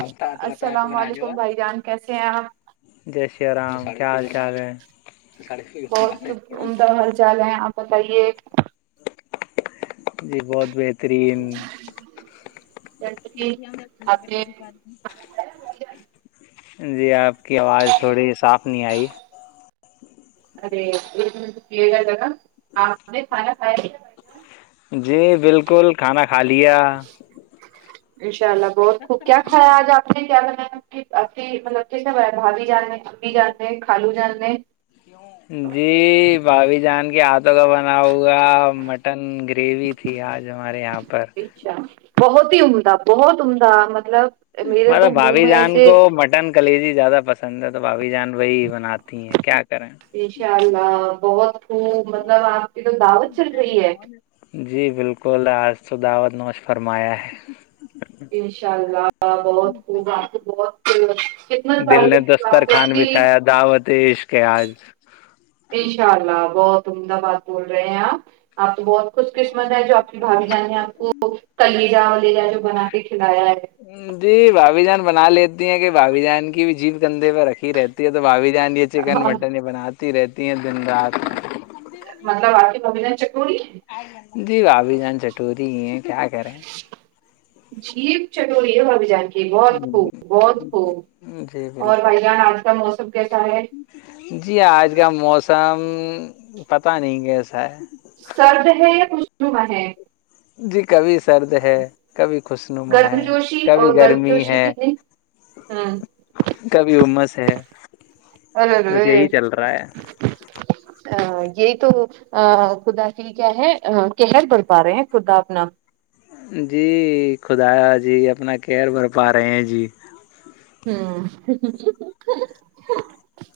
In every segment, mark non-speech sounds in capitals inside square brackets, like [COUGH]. بتا تو بتا تو السلام بجوا علیکم بھائی جان کیسے ہیں آپ جے شری رام کیا حال چال ہے بہت خوب عمدہ حال چال ہے آپ بتائیے جی بہت بہ ترین جیسے آپ نے کھانا کھایا بھائی جان؟ جی آپ کی آواز تھوڑی صاف نہیں آئی ارےا جگا آپ نے کھانا کھایا کی نہیں جی بالکل کھانا کھا لیا انشاء اللہ بہت خوب کیا کھایا آج آپ نے کیا بنے کہ ابھی مطلب کس نے بنایا بھابھی جان ہے پھوپپی جان ہے خالو جان ہے [INAUDIBLE] جی بھابھی جان کے ہاتھوں کا بنا ہوا مٹن گریوی تھی آج ہمارے یہاں پر اچھا بہت ہی عمدہ بہت عمدہ مطلب میرے مطلب تو منہ بھابھی میں جان ایسے کو مٹ مٹن کلیجی زیادہ پسند ہے تو بھابھی جان وہی بناتی ہیں کیا کریں انشاء اللہ بہت خوب مطلب آپ کی تو دعوت چل رہی ہے جی بالکل آج تو دعوت نوش فرمایا ہے انشاء اللہ بہت خوب آپ کو بہت ہے خدمت دل نے والی ہے تو آپ کو اتنی کے آج ان شاء اللہ بہت عمدہ بات بول رہے ہیں آپ تو بہت خوش قسمت ہے جو آپ کے بھابھی جان نے آپ کو کلیجا ولیجا جو بنا کے کھلایا ہے جی بھابی جان بنا لیتی ہیں کہ بھابی جان کی بھی جیب کندھے پر رکھی رہتی ہے تو بھابھی جان یہ چکن مٹن ہی بناتی رہتی ہیں دن رات مطلب آپ کی بھابھی جان چٹوری ہے جی بھابی جان چٹوری ہی ہے کیا کریں جیپ چٹوری ہے بھابی جان کی بہت خوب بہت خوب جی اور بھائی بالکل جان آج کا موسم کیسا ہے جی آج کا موسم پتہ نہیں کیسا ہے سرد ہے خوشنما ہے جی کبھی سرد ہے کبھی خوشنما گرم ہے جوشی اور کبھی گرم گرمی جوشی ہے کتنی ہ کبھی عمس ہے بس یہ ارے ہی چل رہا ہے یہی تو وہ آ خدا کی کیا ہے کیئہر بھر پا رہے ہیں خدا اپنا جی خدا جی اپنا کیئہر بھر پا رہے ہیں جی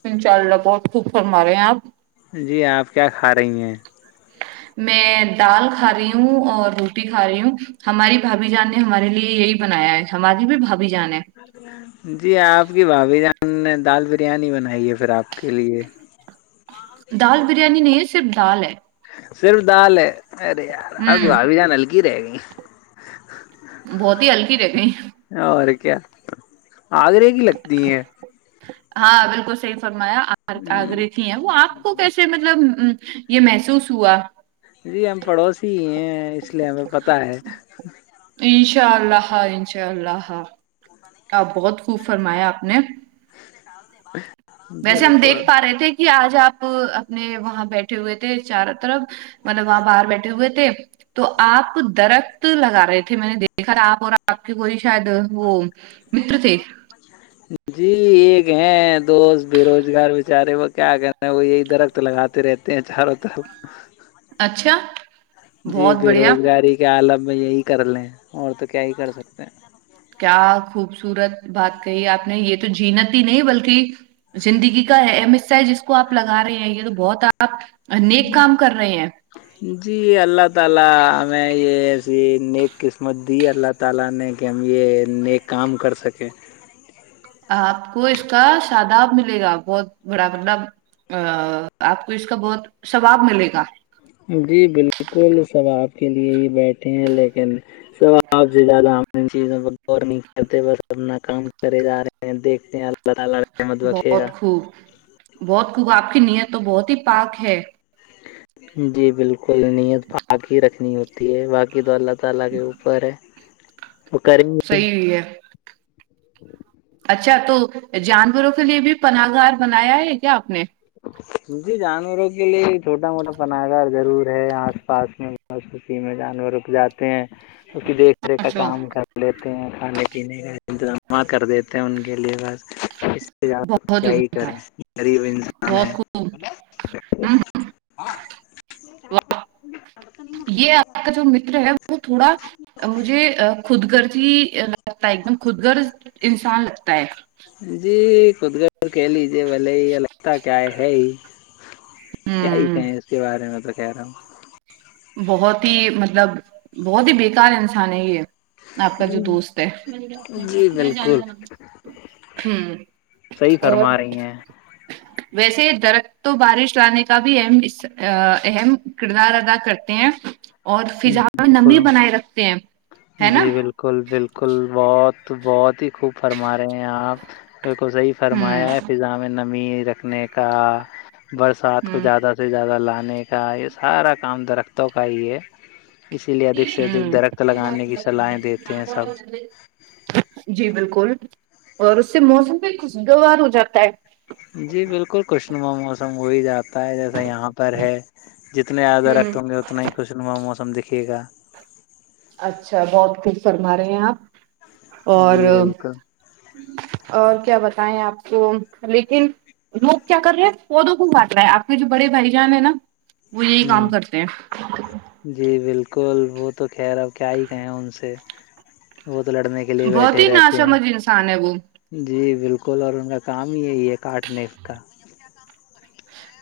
انشاء اللہ بہت خوب فرما رہے ہیں آپ جی آپ کیا کھا رہی ہیں میں دال کھا رہی ہوں اور روٹی کھا رہی ہوں ہماری بھابی جان نے ہمارے لیے یہ ہی بنایا ہے ہماری بھی بھابی جان ہے جی آپ کی بھابی جان نے دال بریانی بنائی ہے پھر آپ کے لیے دال بریانی نہیں ہے صرف دال ہے صرف دال ہے ارے یار آپ کی ہوں بھابی جان ہلکی رہ گئی بہت ہی ہلکی رہگئی اور کیا آگرے کی لگتی ہیں ہاں بالکل صحیح فرمایا ہ آگرے کی وہ آپ کو کیسے مطلب یہ محسوس ہوا جی ہم پڑوسی ہی ہیں اس لیے ہمیں پتہ ہے انشاء اللہ ہاں انشاء اللہ ہاں آپ بہت خوب فرمایا آپ نے ویسے ہم دیکھ بالکل پا رہے تھے کہ آج آپ اپنے وہاں بیٹھے ہوئے تھے چاروں طرف مطلب وہاں باہر بیٹھے ہوئے تھے تو آپ درخت لگا رہے تھے میں نے دیکھا آپ اور آپ کی کوئی شاید وہ متر تھے جی ایک ہے دوست بے روزگار بیچارے وہ کیا کرتا وہ یہی درخت لگاتے رہتے تہ چار [UNINTELLIGIBLE] اچھا جی بہت بے بڑھیا روزگاری کے عالم میں یہ ہی کر لیں اور تو کیا ہی کر سکتے ہیں کیا خوبصورت بات کہی آپ نے یہ تو جینتی ہی نہیں بلکہ زندگی کا ہے اہم حصہ ہیں جس کو آپ لگا رہے ہیں یہ تو بہت آپ نیک کام کر رہے ہیں جی اللہ تعالی ہمیں یہ ایسی نیک قسمت دی اللہ تعالی نے کہ ہم یہ نیک کام کر سکیں آپ کو اس کا ساداب ملے گا بہت بڑا مطلب ا آپ کو اس کا بہت ثواب ملے گا جی بالکل ثواب کے لیے ہی بیٹھے ہیں لیکن ثواب سے زیادہ چیزوں کو غور نہیں کرتے بس اپنا کام کرے جا رہے ہیں دیکھتے ہیں اللہ تعالی [UNINTELLIGIBLE] گا ہوں بہت خوب آپ کی نیت تو بہت ہی پاک ہے جی بالکل نیت پاک ہی رکھنی ہوتی ہے باقی تو اللہ تعالی کے اوپر ہے وہ کریں گے [UNINTELLIGIBLE] اچھا تو جانوروں کے لیے بھی پناہ گاہ بنایا ہے کیا آپ نے جی جانوروں کے لیے چھوٹا موٹا پناہ گاہ ضرور ہے آس پاس میںوی میں جانور رک جاتے ہیں اس کی دیکھ ریکھ کا اچھا کام کر لیتے ہیں کھانے پینے کا انتظامات کر دیتے ہیں ان کے لیے بس اس سے زیادہ بہت کیا ہی عمدہ کریں غریب انسان بہت ہے خوب ہم، یہ آپ کا جو متر ہے وہ تھوڑا مجھے خود غرضی لگتا ہے ایک دم خود غرض انسان لگتا ہے جی خود غرض ہی کہہ لیجے بھلے لگتا کیا ہے ہے ہی کیا ہی ہوں کہیں اس کے بارے میں تو کہہ رہا ہوں بہت ہی مطلب بہت ہی بےکار انسان ہے یہ آپ کا جو ہوں دوست ہے جی بالکل ہوں صحیح اور فرما رہی ہیں ویسے یہ درخت تو بارش لانے کا بھی ام حص اہم کردار ادا کرتے ہیں اور فضا میں نمی بالکل بنائے رکھتے ہیں ہے نا جی بالکل بالکل بہت بہت ہی خوب فرما رہے ہیں آپ بالکل صحیح ہوں فرمایا ہے فضا میں نمی رکھنے کا برسات کو ہوں زیادہ سے زیادہ لانے کا یہ سارا کام درختوں کا ہی ہے اسی لیے ادھک سے ادھک درخت لگانے کی صلاحیں دیتے ہیں سب ہوں جی بالکل اور اس سے موسم بھی خوشگوار ہو جاتا ہے جی بالکل خوش نما موسم ہو ہی جا تا ہے جیسا یہاں پر ہے جتنے آیادہ رکھتے ہوں گے اتنا ہی خوش نما موسم دیکھے گا اچھا بہت خوب فرما رہے ہیں آپ اور جی بالکل اور کیا بتائیں آپ کو لیکن لوگ کیا کر رہے ہیں پودوں کو کاٹ رہا ہے آپ کے جو بڑے بھائی جان ہیں نا وہ یہی ہوں کام کرتے ہیں جی بالکل وہ تو خیر اب کیا ہی کہیں ہیں ان سے وہ تو لڑنے کے لیے بہت بیٹھے ہی نا رہتے ہیں سمجھ انسان ہے وہ جی بالکل اور ان کا کام ہی یہی ہے کاٹنے کا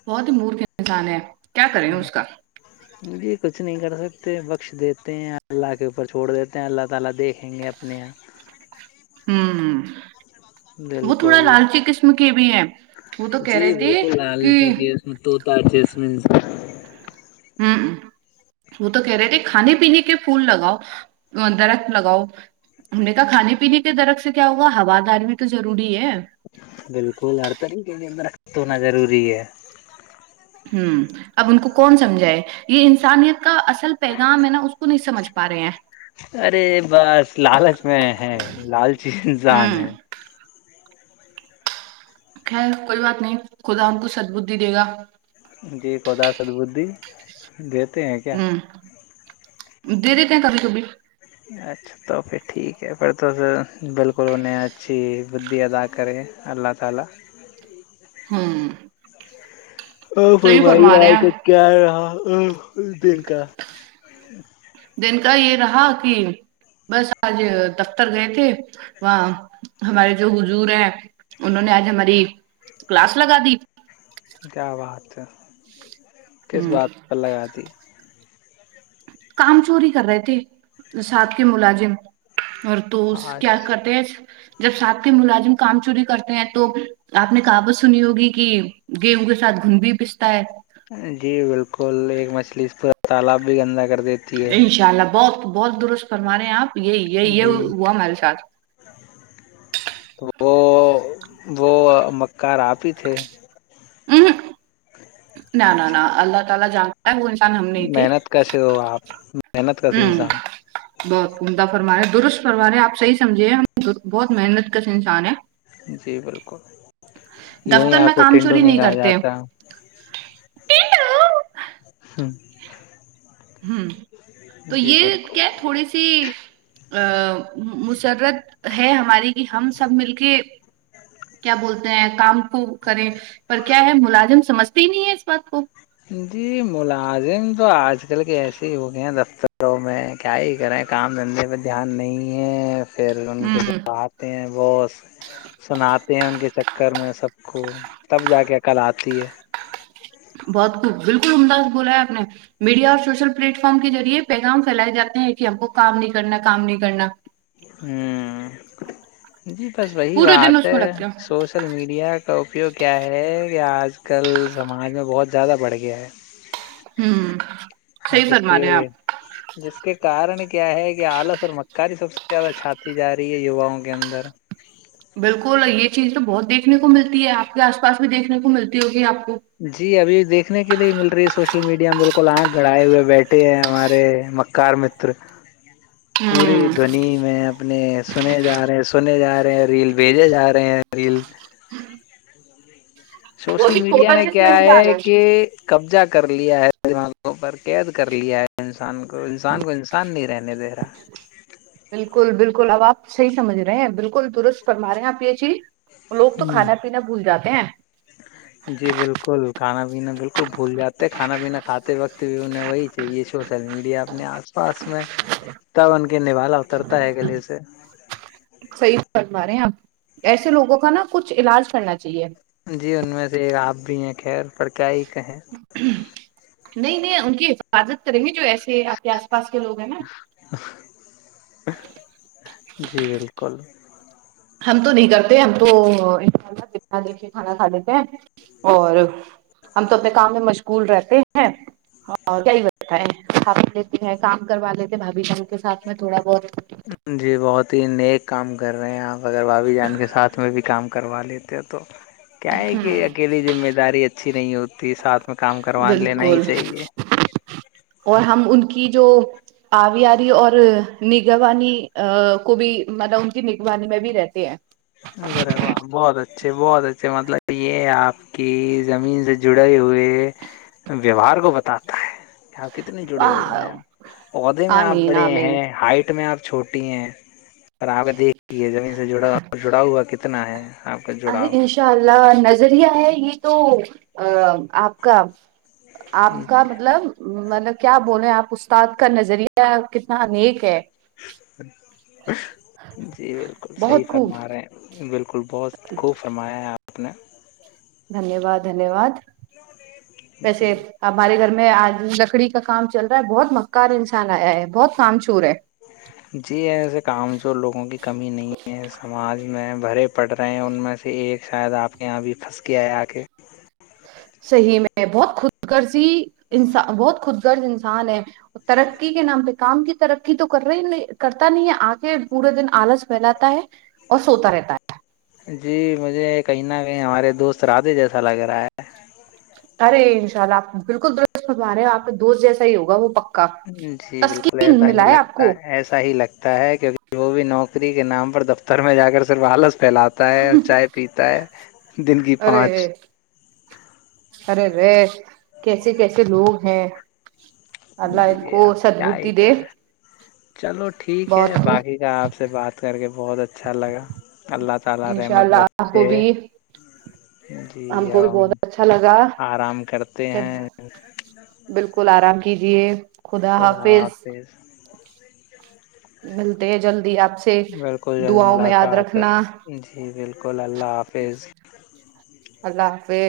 بہت ہی مورکھ انسان ہے کیا کریں اس کا جی کچھ نہیں کر سکتے بخش دیتے ہیں اللہ کے اوپر چھوڑ دیتے ہیں اللہ تعالی دیکھ [UNINTELLIGIBLE] ہوں وہ تھوڑا بالکل لالچی قسم کے بھی ہے وہ تو کہہ رہے تھے کہ دو دو ارجسٹ منٹس ہوں وہ تو کہہ رہے تھے کھانے پینے کے پھول لگاؤ درخت لگاؤ ہم نے کہا کھانے پینے کے درخت سے کیا ہوا ہوا دار بھی تو ضروری ہے بالکل ہرتاریخ اندر تو ہونا ضروری ہے ہوں اب ان کو کون سمجھائے یہ انسانیت کا اصل پیغام ہے نا اس کو نہیں سمجھ پا رہے ہیں ارے بس لالچ میں ہے لالچی انسان ہوں ہے خیر کوئی بات نہیں خدا ان کو سدبدی دے گا جی خدا سدبدی دیتے ہیں کیا ہوں دے دیتے ہیں کبھی کبھی اچھا تو پھر ٹھیک ہے پھر تو بالکل انہیں اچھی بدی عطا کریں اللہ تعالی ہوں اور صحیح فرمائیے فرما رہے ہیں آج کا آپ۔ کیا رہا دن کا دن کا یہ رہا کہ بس آج دفتر گئے تھے وہاں ہمارے جو حضور ہیں انہوں نے آج ہماری کلاس لگا دی کیا بات ہے کس ہ بات پر لگا دی کام چوری کر رہے تھے ساتھ کے ملازم اور تو س کیا اچھا کرتے ہیں جب ساتھ کے ملازم کام چوری کرتے ہیں تو آپ نے کہاوت سنی ہوگی کہ گیہوں کے ساتھ گھن بھی پستا ہے جی بالکل ایک مچھلی اس پورا تالاب بھی گندا کر دیتی ہے ان شاء اللہ بہت بہت درست فرما رہے ہیں آپ یہ یہ یہ جی ہوا ہمارے ساتھ تو وہ وہ مکار آپ ہی تھے ہ نہ نہ اچھا نہ اللہ تعالی جانتا ہے وہ انسان ہم نہیں تھے تو آپ میں ہوں بہت عمدہ فرما رہے درست فرما رہے آپ صحیح سمجھیے بہت محنت کش انسان ہیں جی بالکل یوں ہی دفتر آپ کو ٹینڈو نہیں کہا جاتا ٹینڈو ہوں ہوں تو جی یہ بالکل کیا ہے تھوڑی سی آ مسرت ہے ہماری بھی ہم سب مل کے کیا بولتے ہیں کام کو کریں پر کیا ہے ملازم سمجھتے ہی نہیں ہے اس بات کو جی ملازم تو آج کل کے ایسے ہی ہو گئے ہیں دفتر وں میں کیا ہی کریں کام دھندے پہ دھیان نہیں ہے پھر ان کے ہوں جوابات تے ہیں بس سناتے ہیں ان کے چکر میں سب کو تب جا کے عقل آتی ہے بہت خوب بالکل عمدہ بولا ہے آپ نے میڈیا اور سوشل پلیٹ فارم کے ذریعے پیغام پھیلائے جاتے ہیں کہ ہم کو کام نہیں کرنا کام نہیں کرنا ہوں جی بس وہی پورے بات دن اس ہے میں لگتے ہیں سوش ل میڈیا کا اپیوگ کیا ہے کہ آج کل سماج میں بہت زیادہ بڑھ گیا ہے ہوں اور صحیح جس کے فرما رہے ہیں آپ جس کے کارن کیا ہے کہ آلس اور مکاری سب سے زیادہ چھاتی جا رہی ہے یواؤں کے اندر بالکل یہ چیز تو بہت دیکھنے کو ملتی ہے آپ کے آس پاس بھی دیکھنے کو ملتی ہوگی آپ کو جی ابھی دیکھنے کے لیے مل رہی ہے سوشل میڈیا میں بالکل آنگ گڑھائے ہوئے بیٹھے ہیں ہمارے کار متر [INAUDIBLE] پوری دونی میں اپنے سنے جا رہے ہیں سنے جا رہے ہیں ریل بھیجے جا رہے ہیں ریل وہ سوشل بھی میڈیا چھوٹا نے جس میں کیا ہے انسان کہ قبضہ کر لیا ہے دماغوں پر قید کر لیا ہے انسان کو انسان کو انسان نہیں رہنے دے رہا بالکل بالکل اب آپ صحیح سمجھ رہے ہیں بالکل درست فرما رہے ہیں آپ یہ چیز لوگ تو ہے۔ کھانا ہوں پینا بھول جاتے ہیں جی بالکل کھانا پینا بالکل بھول جاتے کھانا پینا کھاتے وقت بھی انہیں وہی یہ سوشل میڈیا اپنے آس پاس میں تب ان کے نوالہ اترتا ہے گلے سے صحیح فرمارہے ہیں آپ ایسے لوگوں کا نا کچھ علاج کرنا چاہیے جی ان میں سے ایک آپ بھی ایک ہیں خیر پر کیا ہی کہیں نہیں نہیں ان کی حفاظت کریں گے جو ایسے آپ کے آس پاس کے لوگ ہیں نا جی بالکل ہم تو نہیں کرتے ہم تو انشاء اللہ بنا دیکھے کھانا کھا لیتے ہیں اور ہم تو اپنے کام میں مشغول رہتے ہیں کام کروا لیتے بھابھی جان کے سات میں تھوڑا بہت جی بہت ہی نیک کام کر رہے ہیں آپ اگر بھابی جان کے ساتھ میں بھی کام کروا لیتے ہیں تو کیا ہے ہوں کہ اکیلی ذمہ داری اچھی نہیں ہوتی ساتھ میں کام کروا لینا ہی بالکل چاہیے اور ہم ان کی جو آویاری اور نگوانی کو بھی مطلب ان کی نگوانی میں بھی رہتے ہیں ارے واہ بہت اچھے بہت اچھے مطلب یہ آپ کہ زمین سے جڑے ہی ہوئےہے ویوہار کو بتاتا ہے کہ آپ کتنے جڑے ہوئے آہ ہیں عہدے میں آپ آمین بڑے آمین ہیں ہائٹ میں آپ چھوٹے ھٹی ہیں پر آپ دیکھے زمین سے جڑا جڑا ہوا کتنا ہے آپ کا ارے جڑاؤ انشاء اللہ نظریہ ہے یہ تو آپ کا آپ کا مطلب مطلب کیا بولے آپ استاد کا نظریہ کتنا انیک ہے جی بالکل صحیح بہت خوب فرما رہے ہیں بالکل بہت خوب فرمایا ہے آپ نے دھنیہ واد دھنیہ واد ویسے جی ہمارے گھر میں آج لکڑی کا کام چل رہا ہے بہت مکار انسان آیا ہے بہت کام چور ہے جی ایسے کام چور لوگوں کی کمی نہیں ہے سماج میں بھرے پڑ رہے ہیں ان میں سے ایک شاید آپ کے یہاں بھی پھنس گیا ہے آ کے صحیح میں بہت خود گرضی انسان بہت خود غرض انسان ہے ترقی کے نام پہ کام کی ترقی تو کر رہے نہیں کرتا نہیں ہے آکے پورے دن آلس پھیلاتا ہے اور سوتا رہتا ہے جی مجھے کہیں نہ کہیں ہمارے دوست رادھے جیسا لگ رہا ہے ارے انشاء اللہ آپ بالکل درست منواے ہیں آپ کے دوست جیسا ہی ہوگا وہ پک جی بالکل ایسا ہی لگتا کو ایسا ہی لگتا ہے کیونکہ جو بھی نوکری کے نام پر دف تر میں جا کر صرف آلس پھیلاتا ہے اور چائے پیتا ہے دن کی ارے پانچ ارے رے کیسے کیسے لوگ ہیں اللہ ان جی کو اب کیا ہی سدبدھی دے کریں چلو ٹھیک ہے بہت باقی کا آپ سے بات کر کے بہت اچھا لگا اللہ تعالی انشاء رحمت اللہ آپ کو بخشں بھی جی کو اب بھی ہم بہت اچھا لگا آرام کرتے پھر ہیں بالکل آرام کیجیے خدا حافظ ملتے ہیں جلدی آپ سے بالکل جلد دعاوں میں یاد ملاقات رکھنا جی بالکل اللہ حافظ اللہ حافظ